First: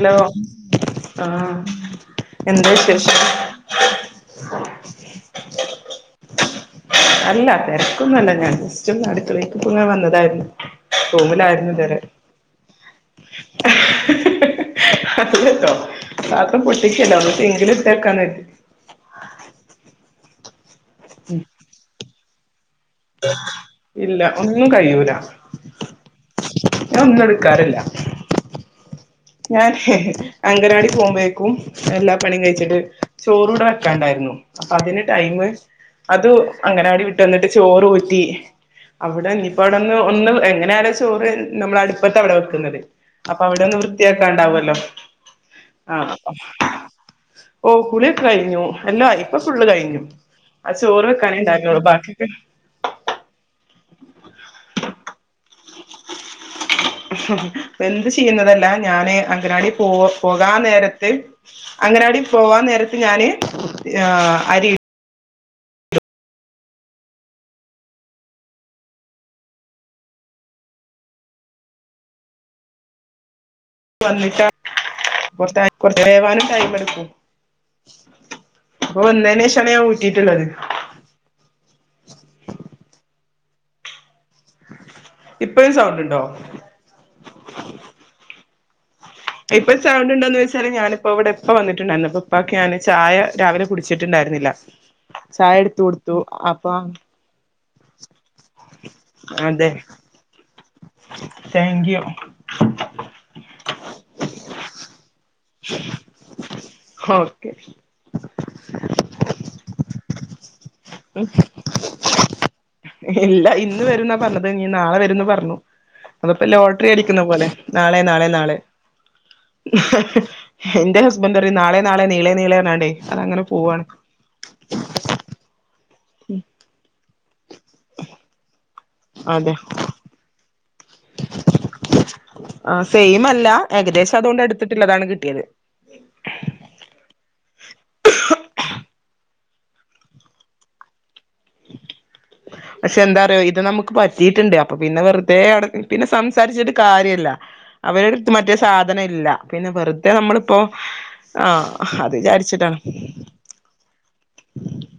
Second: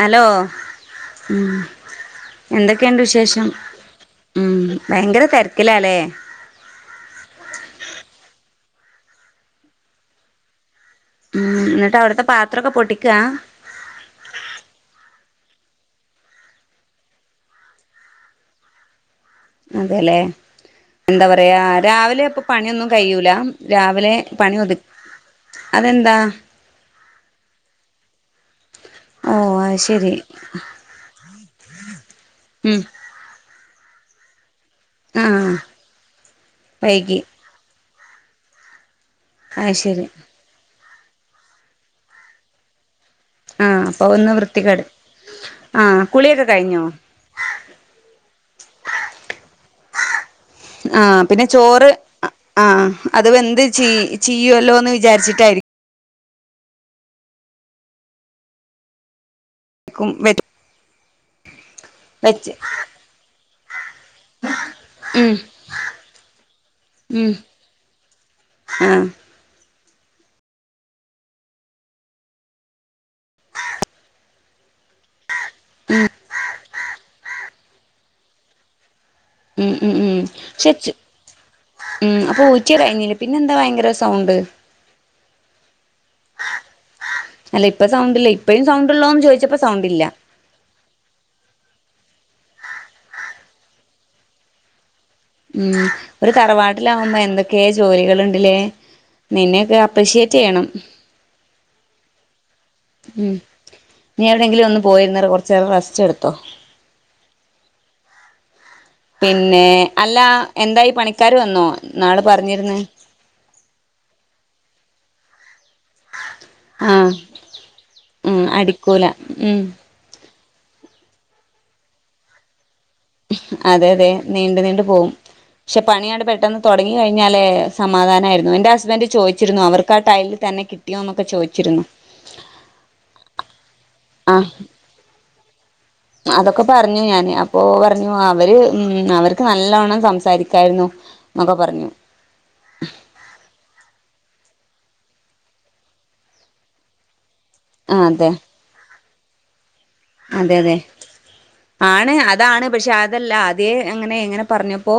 Hello ഉം ആഹ് എന്തൊക്കെ ഇണ്ട് വിശേഷം ഉം ഭയങ്കര തെര്ക്കിലാല്ലേ. അല്ല തെരക്കൊന്നല്ല ഞാൻ ജസ്റ്റ് ഒന്ന് അട്ക്കളീക്ക് പ്പ ങ്ങ വന്നതായിരുന്നു. ഉം റൂമിലായിരുന്നു ഇന്നട്ട് അവിട്ത്തെ പാത്രൊക്കെ പൊട്ടിക്കാ. അല്ലട്ടോ മാത്രം പൊട്ടിക്കല്ലാ ഒന്ന് സിങ്കില് ഇട്ട് വെക്കാന്ന് കര്തി. അതെല്ലെ. എന്താ പറയാ രാവിലെ അപ്പൊ പണിയൊന്നും കയ്യൂലാ രാവിലെ ഇല്ല പണി ഒന്നും ഒതു, കഴിയൂല അതെന്താ? ഞാൻ ഒന്നും എടുക്കാറില്ല. ഓ ഞാൻ അത് ശരി അംഗനവാടി പോകുമ്പഴേക്കും എല്ലാ പണിയും കയ്ച്ചിട്ട് ഉം ചോറൂടെ വെക്കാണ്ടായിരുന്നു. അപ്പൊ അതിന് ആ ടൈം അതും അങ്ങനവാടി വൈകി വിട്ട് വന്നിട്ട് ചോറ് ഊറ്റി അവിടെ അത് ശരി ഇഞ്പ്പവ്ടൊന്ന് എങ്ങനായാലും ചോറ് നമ്മള് അടുപ്പത്താ ഇവടെ വെക്കുന്നത്. അപ്പൊ ആ അവിടൊന്ന് വൃ അപ്പൊ ഒന്ന് ത്തിയാക്കാണ്ടാവൊല്ലോ വൃത്തികേട് ആ ആഹ് കുളിയൊക്കെ കഴിഞ്ഞോ ഓഹ് കുളിയൊക്കെ കഴിഞ്ഞു എല്ലതു ആയി. ഇപ്പൊ ഫുള്ള് കഴിഞ്ഞു. ആ ചോറ് വെക്കാനേ ണ്ടായിരുന്നൊള്ളു. ബാക്കിയൊക്കെ ആഹ് അത് വെന്ത് ചീ ചീയ്യോല്ലോ ന്ന് വിചാരിച്ചിട്ടായിരിക്കും. വെന്ത് ചീയ്യുന്നതല്ല ഞാന് അങ്കനവാടി പോവ് വെ പോകാൻ നേരത്ത് അങ്ങനവാടി വെച്ച് പോവാൻ നേരത്ത് ഞാന് ആ അരി ഉം ഉം ആഹ്. വന്നിട്ടാ [unintelligible] വേവാനും ടൈം എടുക്കും. അപ്പം ഉം വന്നേനേഷാണ് ഞാൻ ഉം ഉം ഊറ്റീട്ട്ള്ളത്. പക്ഷെ ഉം അപ്പൊ ഊറ്റ്യൊകെ കഴിഞ്ഞില്ലെ. പിന്നെന്താ ഭയങ്കര സൗണ്ട്? ഇപ്പഴും സൗ അല്ല ഇപ്പം സൗണ്ട് ഇല്ല ഇപ്പഴും സൗണ്ട്ള്ളോന്ന് ചോദി ചോദിച്ചപ്പോ ഇപ്പൊ സൗണ്ട് സൗണ്ട്ണ്ടോന്ന് വെച്ചാല് ഞാന് ഇപ്പം ഇവിടെ ഇപ്പ വന്നിട്ടുണ്ടായിരുന്നു അപ്പം ഇപ്പാക്ക് ഞാന് ചായ രാവിലെ കുടിച്ചിട്ടുണ്ടായിരുന്നില്ല ചായ ഉം എടുത്ത് കൊടുത്തു ഒരു അപ്പൊ തറവാട്ടിലാകുമ്പോ എന്തൊക്കെ ഒക്കെ ജോലികളുണ്ടില്ലേ നിന്നെക്കെ അപ്രിഷിയേറ്റ് ചെയ്യണം താങ്ക്യു ഉം നീ എവിടെങ്കിലും ഒന്ന് പോയിരുന്ന് കൊറച്ചേരം റസ്റ്റ് എടുത്തോ [inaudible] പിന്നെ അല്ല എന്തായി പണിക്കാര് വന്നോ ഇന്നാള് പറഞ്ഞിരുന്ന് ഇല്ല ഇന്ന് വരുന്നാ പറഞ്ഞത് ഇനീ നാളെ വരുന്ന് പറഞ്ഞു അത്പ്പോ ലോട്ടറി ആഹ് അടിക്കുന്ന പോലെ നാളെ നാളെ ഉം നാളെ അടിക്കൂല ഉം എന്റെ ഹസ്ബൻറ് പറയും നാളെ നാളെ നീളെ നീളെ പറഞ്ഞാണ്ടേ അതങ്ങനെ പോവാണ് അതെ അതെ നീണ്ട് നീണ്ടു പോവും പക്ഷെ പണിയാണ്ട് പെട്ടെന്ന് തുടങ്ങി കഴിഞ്ഞ ഞ്ഞാലേ സമാധാനായിരുന്നു എന്റെ ഹസ്ബന്റ് അതെ ചോിച്ചിരുന്നു അവർക്ക് ആ ടൈലിൽ തന്നെ കട്ട ആഹ് സെയിമല്ല ഏകദേശം ആ അതുകൊണ്ടടുത്തിട്ടുള്ളതാണ് കിട്ടിയത് അതൊക്കെ പറഞ്ഞു ഞാന് അപ്പോ പറഞ്ഞു അവര് ഉം അവർക്ക് നല്ലവണം സംസാരിക്കായിരുന്നു ന്നൊക്കെ പറഞ്ഞു പക്ഷെ എന്താറയോ ഇത് നമുക്ക് പറ്റിട്ടുണ്ട് അപ്പൊ പിന്നെ വെറുതെ പിന്നെ സംസാരിച്ചിട്ടു കാര്യല്ല ആ അവരുടുത്ത് അതെ മറ്റേ സാധനല്ല പിന്നെ വെറുതെ അതെ നമ്മളിപ്പോ അതെ ആഹ് ആണ് അത് അതാണ് വിചാരിച്ചിട്ടാണ് പക്ഷെ അതല്ല ആദ്യ അങ്ങനെ ഇങ്ങനെ പറഞ്ഞപ്പോ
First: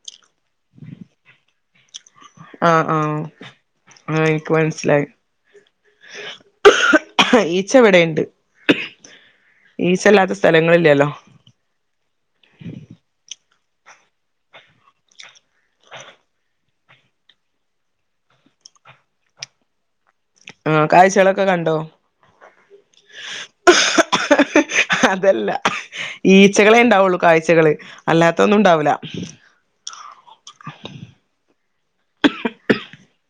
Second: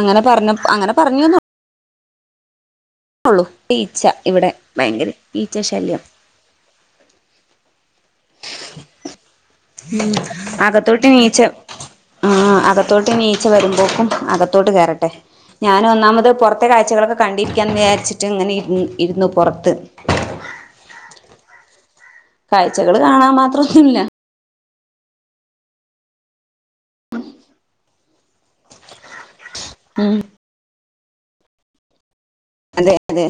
അങ്ങനെ പറഞ്ഞ അങ്ങനെ പറഞ്ഞുന്നോ ആഹ് ആഹ് ഈച്ച ആഹ് ഇവിടെ എനിക്ക് മനസിലായി ഭയങ്കര ഈച്ച ശല്യം ഈച്ചവിടെയുണ്ട് ഉം സ്ഥലങ്ങളില്ലല്ലോ അകത്തോട്ട് ഈച്ച ആഹ് അകത്തോട്ട് ഈച്ച വരുമ്പോക്കും അകത്തോട്ട് കേയറട്ടെ ഞാൻ ഒന്നാമത് പുറത്തെ കാഴ്ചകളൊക്കെ കണ്ടിരിക്കാന്ന് വിചാരിച്ചിട്ട് ഇങ്ങനെ ഇ ഇരുന്നു പുറത്ത് ആഹ് കാഴ്ചകളൊക്കെ കണ്ടോ കാഴ്ചകൾ കാണാൻ മാത്രൊന്നുല്ല [inaudible] അതല്ല ഈച്ചകളെണ്ടാവുള്ളു കാഴ്ചകള് അല്ലാത്തൊന്നുണ്ടാവില്ല ഉം അതെ അതെ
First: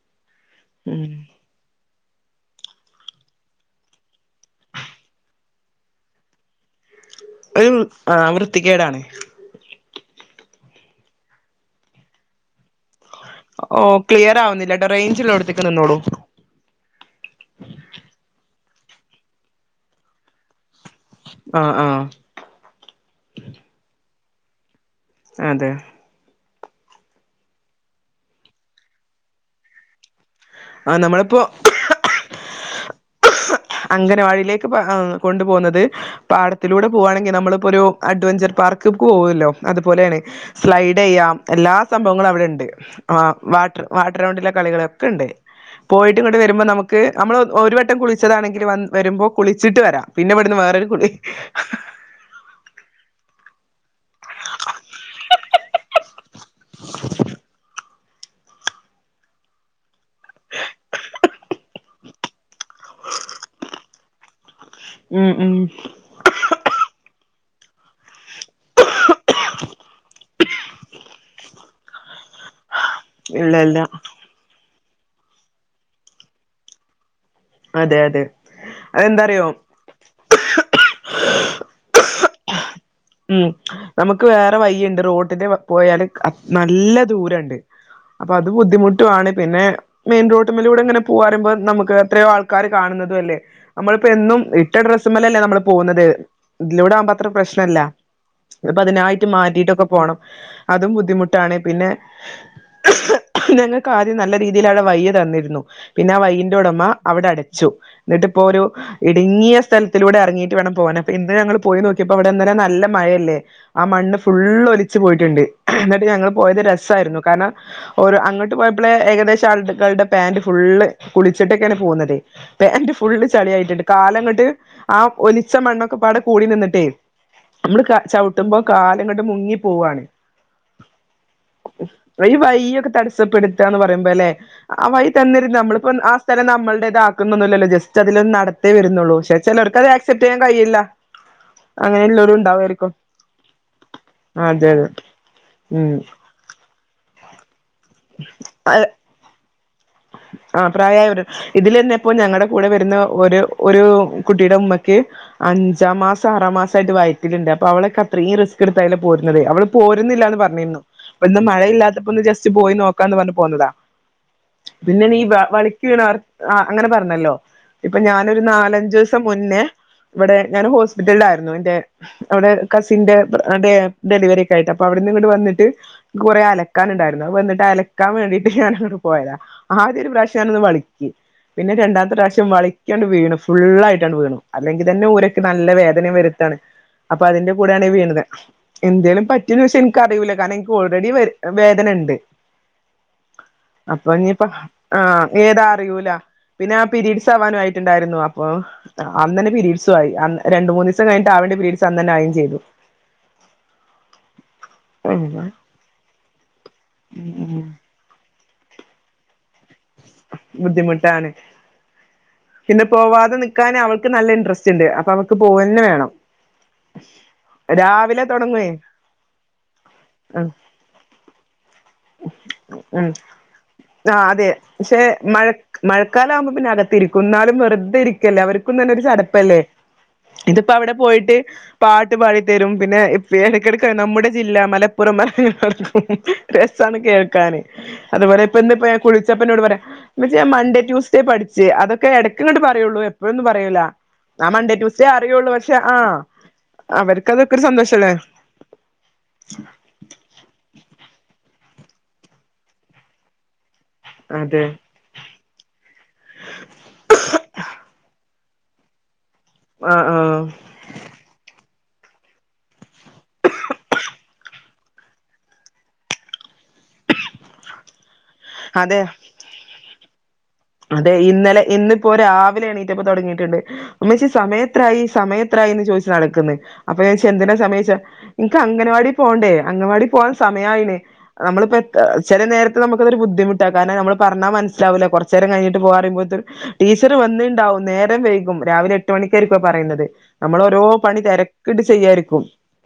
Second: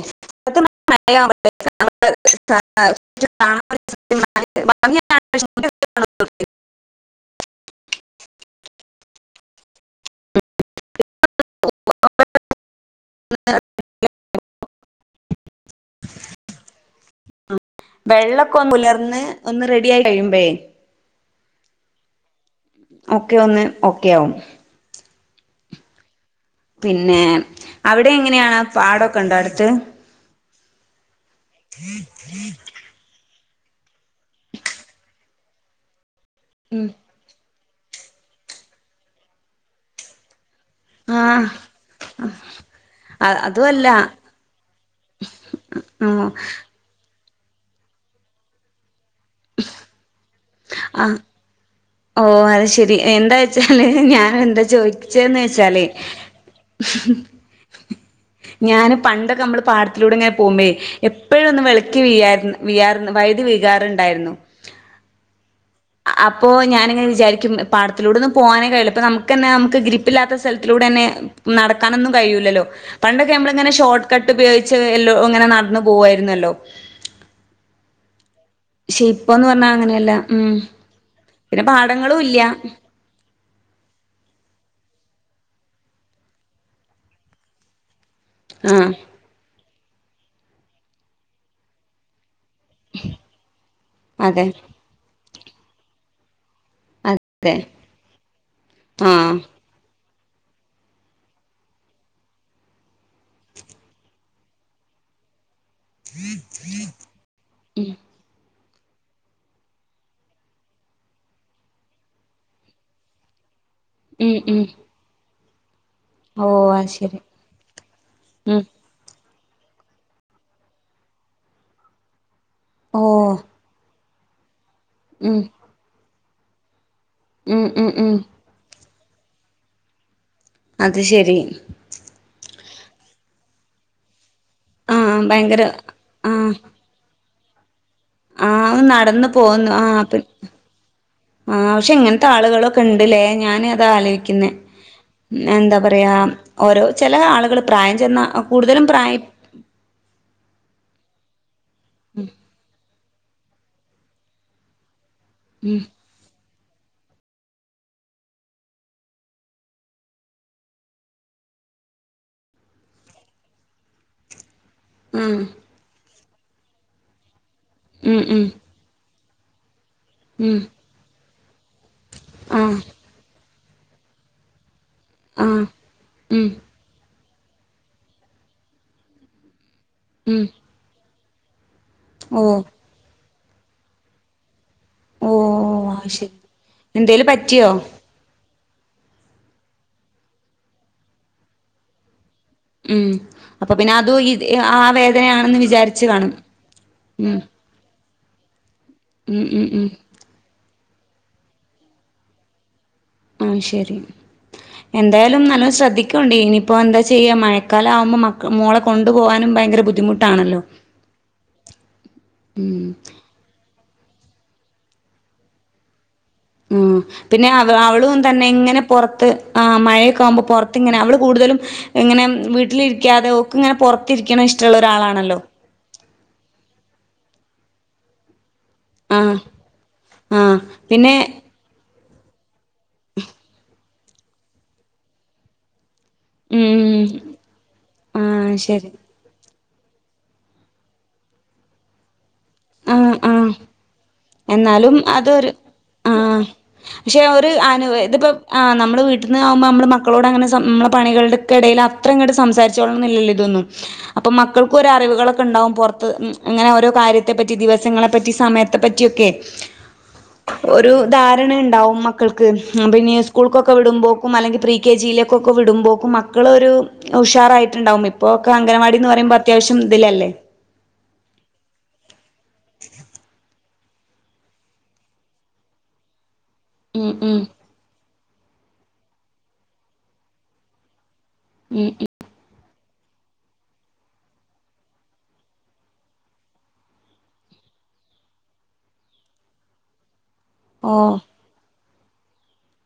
മ ഉം [unintelligible] [unintelligible] ഒരു ആഹ് വൃത്തികേടാണ് ഓ [unintelligible] ഓഹ് ക്ലിയർ ആവുന്നില്ലട്ടോ റേഞ്ചിള്ളടുത്തേക്ക് നിന്നോളൂ [inaudible] വെള്ളൊക്കെ ഒന്ന് ഉലർന്ന് ഒന്ന് റെഡി ആയി കഴിയുമ്പഴേ ആഹ് ആഹ് ഒക്കെ ഒന്ന് ഓക്കെ ആവും അതെ പിന്നെ അവിടെ എങ്ങനെയാണ് പാടൊക്കെ ഉണ്ടോ അടുത്ത് ആഹ് നമ്മളിപ്പോ [inaudible] അംഗനവാടിയിലേക്ക് കൊണ്ടു പോകുന്നത് പാടത്തിലൂടെ പോവാണെങ്കില് നമ്മള് ഇ ഒരു അഡ്വെഞ്ചർ പാർക്ക് പോവല്ലോ അതുപോലെയാണ് സ്ലൈഡ് ചെയ്യാം ആഹ് എല്ലാ സംഭവങ്ങളും അവിടെ ഉണ്ട് അതും വാട്ടർ അല്ല വാട്ടർ റൗണ്ടിലെ കളികളൊക്കെ ഉണ്ട് പോയിട്ട് ഇങ്ങോട്ട് വരുമ്പോ നമുക്ക് നമ്മൾ ഒരു വവട്ടം കുളിച്ചതാണെങ്കിൽ വ വരുമ്പോ കുളിച്ചിട്ട് വരാം പിന്നെ ഇവിടുന്ന് വറെരു കുളി ആ ഓ അത് ശെരി എന്താ വച്ചാല് ഞാൻ എന്താ ചോദിച്ചന്ന് വെച്ചാല് ഞാൻ പണ്ടൊക്കെ നമ്മള് പാട്ടത്തിലൂടെ ഇങ്ങനെ പോകുമ്പേ എപ്പോഴും ഒന്ന് വിള ക്കി വീയാറ് വൈയതി വീയാറുണ്ടായിരുന്നു ഉം ഉം അപ്പോ ഞാനിങ്ങനെ വിചാരിക്കും പാടത്തിലൂടെന്ന് പോകാനേ കഴയില്ല അപ്പോ നമുക്ക് തന്നെ നമുക്ക് ഗ്രിപ്പില്ലാത്ത സ്ഥലത്തിലൂടെ തന്നെ നടക്കാനൊന്നും കഴിയൂല്ലല്ലോ പണ്ടൊക്കെ നമ്മള ഇല്ല ഇങ്ങനെ ഇല്ല ഷോർട്ട് കട്ട് ഉപയോഗിച്ച് എല്ലോ ഇങ്ങനെ നടന്നു പോകുായിരുന്നല്ലോ അതെ അതെ പക്ഷേ ഇപ്പന്ന് അതെന്താറിയോ പറഞ്ഞാ അങ്ങനെയല്ല ഉം പിന്നെ പാടങ്ങളും ഇല്ല്യ ഉം നമുക്ക് വേറെ വയ്യുണ്ട് റോട്ടില് പോയാല് നല്ല ദൂരുണ്ട് അപ്പൊ അത് ആഹ് ബുദ്ധിമുട്ടുാണ് പിന്നെ മെയിൻ റോട്ടിമ്മലൂടെ ഇങ്ങനെ പോവാറുമ്പോ നമുക്ക് എത്രയോ ആൾക്ക ആക്കാര് കാണുന്നതും അല്ലേ നമ്മളിപ്പോ എന്നും അതെ ഇട്ട ഡ്രസ്സമ്മലല്ലേ നമ്മള് പോകുന്നത് ഇതിലൂടെ ആവുമ്പോ അത്ര അതെ പ്രശ്നല്ല ഇപ്പ അതിനായിട്ട് ആഹ് മാറ്റിട്ടൊക്കെ പോണം അതും ബുദ്ധിമുട്ടാണ് പിന്നെ ഞങ്ങൾക്ക് ആദ്യം നല്ല രീതിയിൽ അവിടെ വയ്യ തന്നിരുന്നു പിന്നെ ആ വയ്യന്റോടമ്മ അവിടെ അടച്ചു ഉം എന്നിട്ട ഇപ്പോ ഒരു ഇടുങ്ങിയ സ്ഥലത്തിലൂടെ ഇറങ്ങിയിട്ട് വേണം പോവാൻ അപ്പൊ ഇന്ന് ഞങ്ങൾ പോയി നോക്കിയപ്പോ അവിടെന്ന്ന്ന നല്ല മഴയല്ലേ ആ മണ്ണ് ഉം ഫുള് ഉം ഒലിച്ച് പോയിട്ടുണ്ട് എന്നിട്ട് ഞങ്ങള് ഓ പോയത് അത് ശരി രസയിരുന്നു കാരണം ഓ അങ്ങോട്ട് ഉം പോയ ഏകദേശം ആൾുകളളുടെ പാന്റ് ഫുള്ള് കുളിച്ചിട്ടൊക്കെയാണ് പോകുന്നത് പേന്റ് ഓ ഫുള്ള് ചളിയായിട്ടിണ്ട് കാല അങ്ങോട്ട് ആ ഉം ഒലിച്ച മണ്ണൊക്കെ പാടെ കൂടി നിന്നിട്ടേ ഉം നമ്മള് ഉം ഉം ചവിട്ടുമ്പോ കാല് ങ്ങട്ട് മുങ്ങി പോവാണ് അത് ശരി ഈ വയൊക്കെ തടസ്സപ്പെ എടുത്തന്ന പറയുമ്പോ അല്ലേ ആ വയി ആഹ് തന്നിരുന്നു ഭയങ്കര നമ്മളിപ്പം ആ സ്ഥലം ആഹ് നമ്മളുടെ ഇത ആാക്കുന്നൊന്നുമല്ലല്ലോ ജസ്റ്റ് അതില നടത്തേ ആഹ് വരുന്നുള്ളൂ നടന്ന് പക്ഷെ പോന്നു ചിലർക്ക് അത് ആഹ് പി ആക്സെപ്റ്റ് ചെയ്യാൻ കഴിയില്ല ആഹ് പക്ഷെ ഇങ്ങനത്തെ അങ്ങനെയുള്ളരു ആളുകളൊക്കെ ഉണ്ട്ല്ലേ ഞാൻ അത ആലോചിക്കുന്ന അതെ അതെ എന്താ ഉം പറയാ ഓരോ ചില ആളുകൾ പ്രായം ചെന്നാൽ കൂടുതലും പ്രായം ആ പ്രായ ഒരു ഇതിൽന്നെ ഇപ്പോ ഞങ്ങളുടെ കൂടെ വരുന്ന ഒരു ഒരു കുട്ടിയുടെ ഉമ്മക്ക് അഞ്ചാം മാസം ആറാ മാസമായിട്ട് വയറ്റലുണ്ട് അപ്പ അവളൊക്കെ അത്രയും റിസ്ക് എടുത്തായിാല പോരുന്നത് അവള് പോരുന്നില്ല എന്ന് പറഞ്ഞിരുന്നു ഇന്ന് മഴയില്ലാത്തപ്പോന്ന് ജസ്റ്റ് പോയി നോക്കാ എന്ന് പറഞ്ഞു പോുന്നതാ പിന്നെ നീ ആഹ് വളിക്ക വീണ അവർ അങ്ങനെ പറഞ്ഞല്ലോ ഇപ്പൊ ഉം ഞാനൊരു ഉം നാലഞ്ച മുന്നേ ഇവിടെ ഉം ഞാൻ ഹോസ്പിറ്റലില യിരുന്നു എന്റെ അവിടെ ആഹ് കസിന്റെ ഡെലിവറിഒക്ക ആയിട്ട് അപ്പൊ അവിടെന്നങ്ങട്ട് ആഹ് വന്നിട്ട് കുറെ ഉം അല ക്കാനുണ്ടായിരുന്നു അവന്നട്ട് അലക്കാൻ വേണ്ടിട്ട് ഞാന പോയതാ ആദ്യ ഒരു പ്രാവശ്യ ഉം ഞ ഒന്ന് വള്ക്കി പിന്നെ രണ്ടാമത്തെ ഓ പ്രാവശ്യം വളിക്കണ് വീണു ഫുള്ളായിട്ടാണ്ട് വീണു അല്ലെങ്കി തന്നെ ഓ ഊരൊക്കെ നല്ല അത് വേദനയും ശരി വരുത്താണ് അപ്പൊ എന്തേലും അതിന്റെ പറ്റിയോ കൂടെയാണ് ഈ വീണത് എന്തേലും പറ്റന്ന് വെച്ചാ എനിക്കറിയൂല്ല കാരണം എനിക്ക് ഓൾറെഡി വേദന ഉണ്ട് ഉം അപ്പൊ പിന്നെ അതും ഇത് തൊടങ്ങിയപ്പോ ആ ആഹ് വേദനയാണെന്ന് ഏതാ വിചാരിച്ച് അറിയൂല കാണും പിന്നെ ആ പിരീഡ്സ് ഉം ആവാനും ആയിട്ടുണ്ടായിരുന്നു ആഹ് അന്ന് ഉം തന്നെ ഉം ഉം പീരീഡ്സു ആയി രണ്ട് മൂന്ന് ദിവസം കഴിഞ്ഞട്ട് ആവേണ്ട പീരീഡ്സ് അന്ന് തന്നെ ആയും ചെയ്തു അഹ് ശരി എന്തായാലും നല്ല ശ്രദ്ധിക്കണ്ടേ ഇനിയിപ്പോൾ എന്താ ചെയ്യ മഴക്കാലം ആവുമ്പോ മ മോളെ കൊണ്ടുപോകാനും ഭയങ്കര ബുദ്ധിമു ബുദ്ധിമുട്ടാണ് പിന്നെ ഉം പോവാതെ നി ക്കാൻ അവൾക്ക് നല്ല ഇൻട്രസ്റ്റ്ണ്ട് അപ്പൊ അവക്ക് പോവന്നെ വേണം ഉം പിന്നെ അവ അവളും രാവിലെ തന്നെ തുടങ്ങുവേ ഇങ്ങനെ പുറത്ത് ആഹ് മഴയൊക്കെ ആവുമ്പോ ഉം പുറ ത്ത്ങ്ങനെ അവള് കൂടുതലും ഇങ്ങനെ ഉം വീട്ടിലിരിക്കാതെ ഒക്ക്ങ്ങനെപൊറത്തിരിക്കണ ഇഷ്ടമുള്ള ഒരാളാണല്ലോ മഴക്കാലാകുമ്പോൾ പിന്നകത്തിരിക്കുംന്നാലും വെറുതെരി ക്കല്ലേ അവർക്കും തന്നെ ഒരു ആഹ് ചടപ്പല്ലേ ആഹ് ഇതിപ്പോ അവിടെ പിന്നെ പോയിട്ട് പാട്ട് പാടിത്തരും പിന്നെ ഇടക്കിടക്ക് നമ്മുടെ ജില്ലാ മലപ്പുറം മല സാൻ ഉം കേൾക്കാന് അതുപോലെ ആഹ് ഇപ്പന്ന് ശരി കുളിച്ചപ്പന്നോട് പറയാ ഉമ്മച്ചി ഞാൻ മണ്ടേട്യൂസ്ഡേ പഠി ച്ച് അതൊക്കെ ഇടക്കങ്ങട്ട് പറയുള്ളൂ ആഹ് എപ്പോഴൊന്നും ആഹ് പറയൂല ആ മൺണ്ടേ എന്നാലും ട്യൂസ്ഡേ അതൊരു അറിയുള്ളൂ പക്ഷെ ആഹ് പക്ഷെ അവർക്ക് അതൊക്കെ ഒരു അനു സന്തോഷല്ലേ ഇതിപ്പോ ആഹ് നമ്മൾ വീട്ടിന്ന് ആവുമ്പൾ നമ്മൾ മക്കളോട് അങ്ങനെ നമ്മള പണികളടെക്ക ഇടയി അത്രയുങ്ങോട്ട് സംസരിച്ചോളന്നില്ലല്ലോ ഇതൊന്നും അപ്പൊ അതെ മക്കൾകൊരു അറിവുകളക്കെ ഉണ്ടാവും പുറത്ത് അങ്ങനെ ഓരോ കാര്യ ത്തെ പറ്റി ദിവസങ്ങളെ പ പറ്റി സമയത്തെ പറ്റിയൊക്കെ ആഹ് ആഹ് ഒരു ധാരണ ഉണ്ടാവും മക്കൾക്ക് പിന്നെ സ്കൂൾക്കൊക്കെ വിടുമ്പോക്കും അല്ലെങ്കിൽ പ്രീ കെ ജിയിലേക്കൊക്കെ വിടുമ്പോൾക്കും മക്കളൊരു ഉഷാറായിട്ടുണ്ടാവും ഇപ്പോക്കെ അംഗൻവാടി അതെ എന്ന് പറയുമ്പോത്ര അത്യാവശ്യം ഇതിലല്ലേ അതെ ഇന്നലെ ഇന്നിപ്പോ രാവിലെ എണീറ്റപ്പൊ തൊടങ്ങിയിട്ടുണ്ട് ഉമ്മച്ചി സമയത്രയി സമയത്രായിന്ന് ചോദിച്ചു നടക്കുന്നു ഉം അപ്പൊച്ച ഉം എന്തിനാ സമയച്ചൊയിച്ചേ നിക്ക് അംഗൻവാടി പോകണ്ടേ അംഗൻവാടി പോവാൻ സമയമായിണ് നമ്മളിപ്പോ ഉം ചില നേരത്തെ നമുക്കൊരു ബുദ്ധിമുട്ട കാരണം നമ്മൾ പറഞ്ഞാ മനസ്സാവില്ല കൊറച്ചു നേരംകഴിഞ്ഞിട്ട് പോവറിമ്പോത്തി ടീച്ചർ വന്നിണ്ടാവും നേരം വൈകും രാവിലെ എട്ട് മണിക്കായിരിക്കു പറയുന്നത് അമ്മള് ഓരോ ഓഹ് പണി തിരക്കിട്ട് ചെയ്യാരിക്കും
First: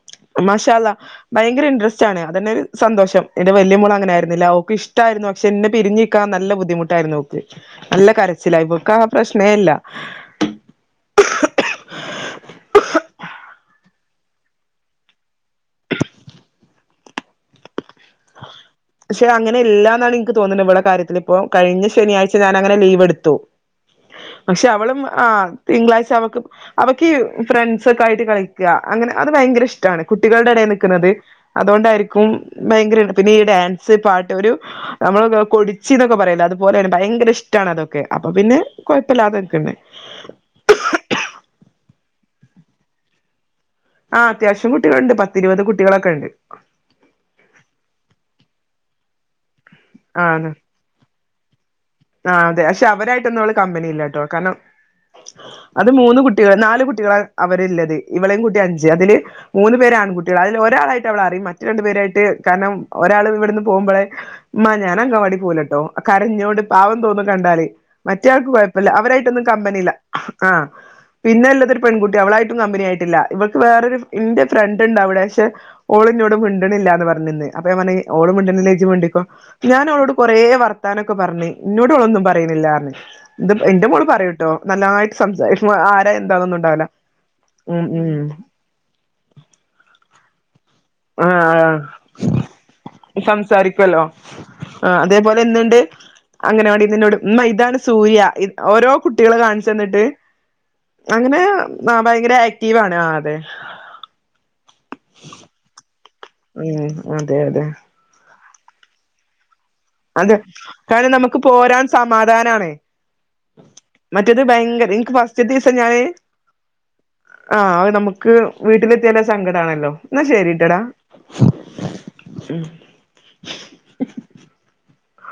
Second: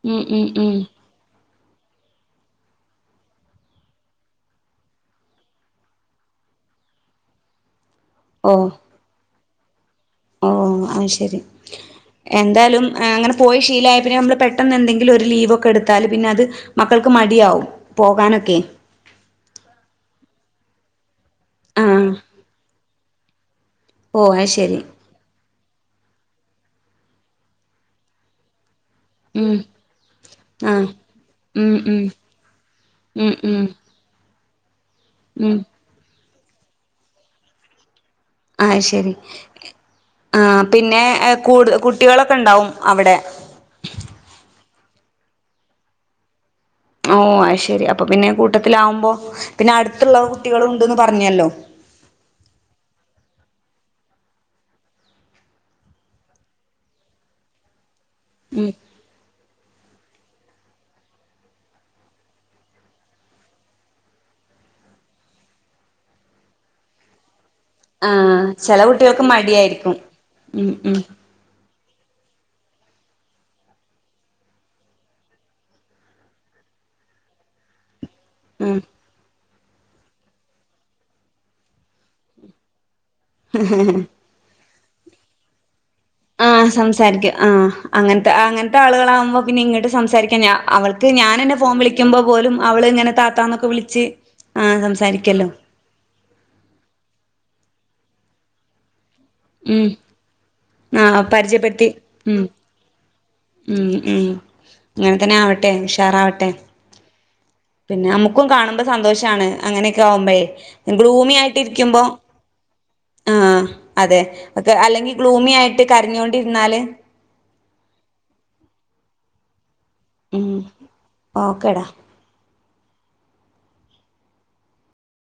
ഉം ഉം മാ ഉം ഷാള്ള ഭയങ്കര ഇൻട്രസ്റ്റ് ണ് അതന്നെ സന്തോഷം എന്റെ വലിയ മോള അങ്ങനൊയിരുന്നില്ല ഓക്ക് ഇഷ്ടമായിരുന്നു പക്ഷെ എന്നെ പിരിഞ് ക്കാൻ നല്ല ബുദ്ധിമുട്ടായിരുന്നു ഓക്ക് നല്ല ഓ കരച്ചിലാരുന്നു ഇബക്ക് ആ പ്രശ്നേല്ല ഓ ആഹ് ശരി എന്തായാലും അങ്ങനെ പോയി ശീലായ പിന്നെ നമ്മൾ പെട്ടെന്ന് എന്തെങ്കിലും ഒരു ലീവൊക്കെ എടുത്താല് പിന്നെ അത് മക്കൾക്ക് മടിയാവും പോകാനൊക്കെ പക്ഷെ അങ്ങനെ ഇല്ലാ എന്നാണ് എനിക്ക് തോന്നുന്നത് ഇവടെ കാര്യത്തില് ഇപ്പോ കഴിഞ്ഞ ആഹ് ശനിയാഴ്ച ഞാൻ അങ്ങനെ ലീവ് എടുത്തു ഓ അത് പക്ഷെ ശരി അവളും ആഹ് തിങ്കളാഴ്ച അവക്ക് അവക്കിഫ്രണ്ട്സക്കെയിട്ട് കളി ക്കാ അങ്ങനെ അത് ഉം ഭയങ്കര ഇഷ്ടമാണ് കുട്ടികളുടെ ഇടയിൽ ആഹ് നിൽക്കുന്നത് ഉം ഉം അതുകൊണ്ടായിരിക്കും ഭയങ്കര ഇൻ പിന്നെ ഉം ഈ ഉം ഡാൻസ് പാട്ട് ഒരു നമ്മള് ഉം കൊതിച്ചി എന്നൊക്കെ പറയലോ അതുപോലെ തന്നെ ഭയങ്കര ഇഷ്ടമാണ് അതൊക്കെ അപ്പൊ പിന്നെ ആഹ് ശരി കുഴപ്പമില്ലാതെ നിക്കണ്ട് ആഹ് പിന്നെ കൂട് കുട്ടികളൊക്കെ ഉണ്ടാവും അവിടെ ആഹ് അത്യാവശ്യം കുട്ടികളുണ്ട് പത്തിരുപത് കുട്ടികളൊക്കെ ഉണ്ട് ഓ അത് ശരി അപ്പൊ പിന്നീകൂട്ടത്തിലാകുമ്പോ പിന്നെ അടുത്തുള്ള കുട്ടികളുണ്ടന്ന് പറഞ്ഞല്ലോ ആഹ് അതെ പക്ഷെ അവരായിട്ടൊന്നും അവള് കമ്പനിയില്ലാട്ടോ കാരണം അത് മൂന്ന് കുട്ടികൾ നാല് കുട്ടികളാ അവരിള്ളത് ഇവളയും കുട്ടി ഉം അഞ്ച് അതില് മൂന്ന് പേരാൺകുട്ടികളാ അതിൽ ഒരാളായിട്ട് അവളറിയും മറ്റു രണ്ട് പേരായിട്ട് കാരണം ഒരാള് ഇവിടുന്ന് പോകുമ്പോളെ- ഉമ്മ ഞാൻ അങ്കവാടി പോവ്വലാട്ടോ കാരഞ്ഞോണ്ട് പാവം തോന്നും കണ്ടാലേ- ആഹ് മറ്റേയാൾക്ക് ചെല കുഴപ്പല്ല കുട്ടികൾക്ക് അവരായിട്ടൊന്നും കമ്പനില്ല മടിയായിരിക്കും ആഹ് ഉം ഉം പിന്നെ ഇല്ലതൊരു പെൺകുട്ടി അവളായിട്ടും കമ്പനി ആയിട്ടില്ല ഇവൾക്ക് വേറൊരു ഇന്റെ ഫ്രണ്ട് ഉണ്ടവിടെ പക്ഷെ ഓളിന്നോട് മിണ്ടണില്ല എന്ന് പറഞ്ഞിന്ന് അപ്പൊ ഞാ പറഞ് ഓള് ഉം മിണ്ടണല്ലങ്കി ജ് മിണ്ടിക്കോ ഞാൻ അവളോട് കൊറേ വർത്താനൊക്കെ പറഞ്ഞ് ഇന്നോട് ഓളോന്നും പറയുന്നില്ലാറഞ് ഇന്റെ മോള് പറയൂട്ടോ നല്ലാട്ട് സംസാരിക്ക ആരാ എന്താന്നൊന്നും ആഹ് ഉണ്ടാവില്ല സംസാരിക്കും ആഹ് ഉം ഉം അങ്ങനത്തെ അങ്ങനത്തെ ആളുകളാകുമ്പോ പിന്നെ ഇങ്ങോട്ട സംസാരിക്കാ അവൾക്ക് ഞാനെ ഫോൺ ആഹ് വിളിക്കുമ്പോ പോലും അവള് ഇങ്ങനെ താത്താന്നൊക്കെ സംസാരിക്കുവല്ലോ വിളിച്ച് ആഹ് സംസാരിക്കല്ലോ അങ്കണവാടിന്ന് ഇന്നോട് ഇതാണ് സൂര്യ ഓരോ കുട്ടികള് കാണിച്ചു ഉം തന്നിട്ട് ആഹ് അങ്ങനെ പരിചയപ്പെടുത്തി ആഹ് ഭയങ്കര ഉം ആക്റ്റീവ ആണ് ആ അതെ ഉം ഉം അങ്ങനെ തന്നെ ആവട്ടെ ഉഷാറാവട്ടെ ഉം അതെ അതെ പിന്നെ നമുക്കും കാണുമ്പോ സന്തോഷാണ് അങ്ങന അതെ ആവുമ്പഴെ കാരണം നമുക്ക് പോരാൻ ഗ്ലുമിയായിട്ടിരിക്കുമ്പോ സമാധാനാണ് ആഹ് അതെ മറ്റേത് ക്കെ ഭയങ്കര അല്ലെങ്കിൽ എനിക്ക് ഫസ്റ്റ്ത്തെ ഗ്ലൂമി ദിവസം ആയിട്ട് ഞാന് കരഞ്ഞുകൊണ്ടിരുന്നാല് ആഹ് അ നമുക്ക് വീട്ടിലെത്തിയാല സങ്കടണല്ലോ എന്നാ ഉം ശരിട്ടടാ ഓക്കെടാ ഉം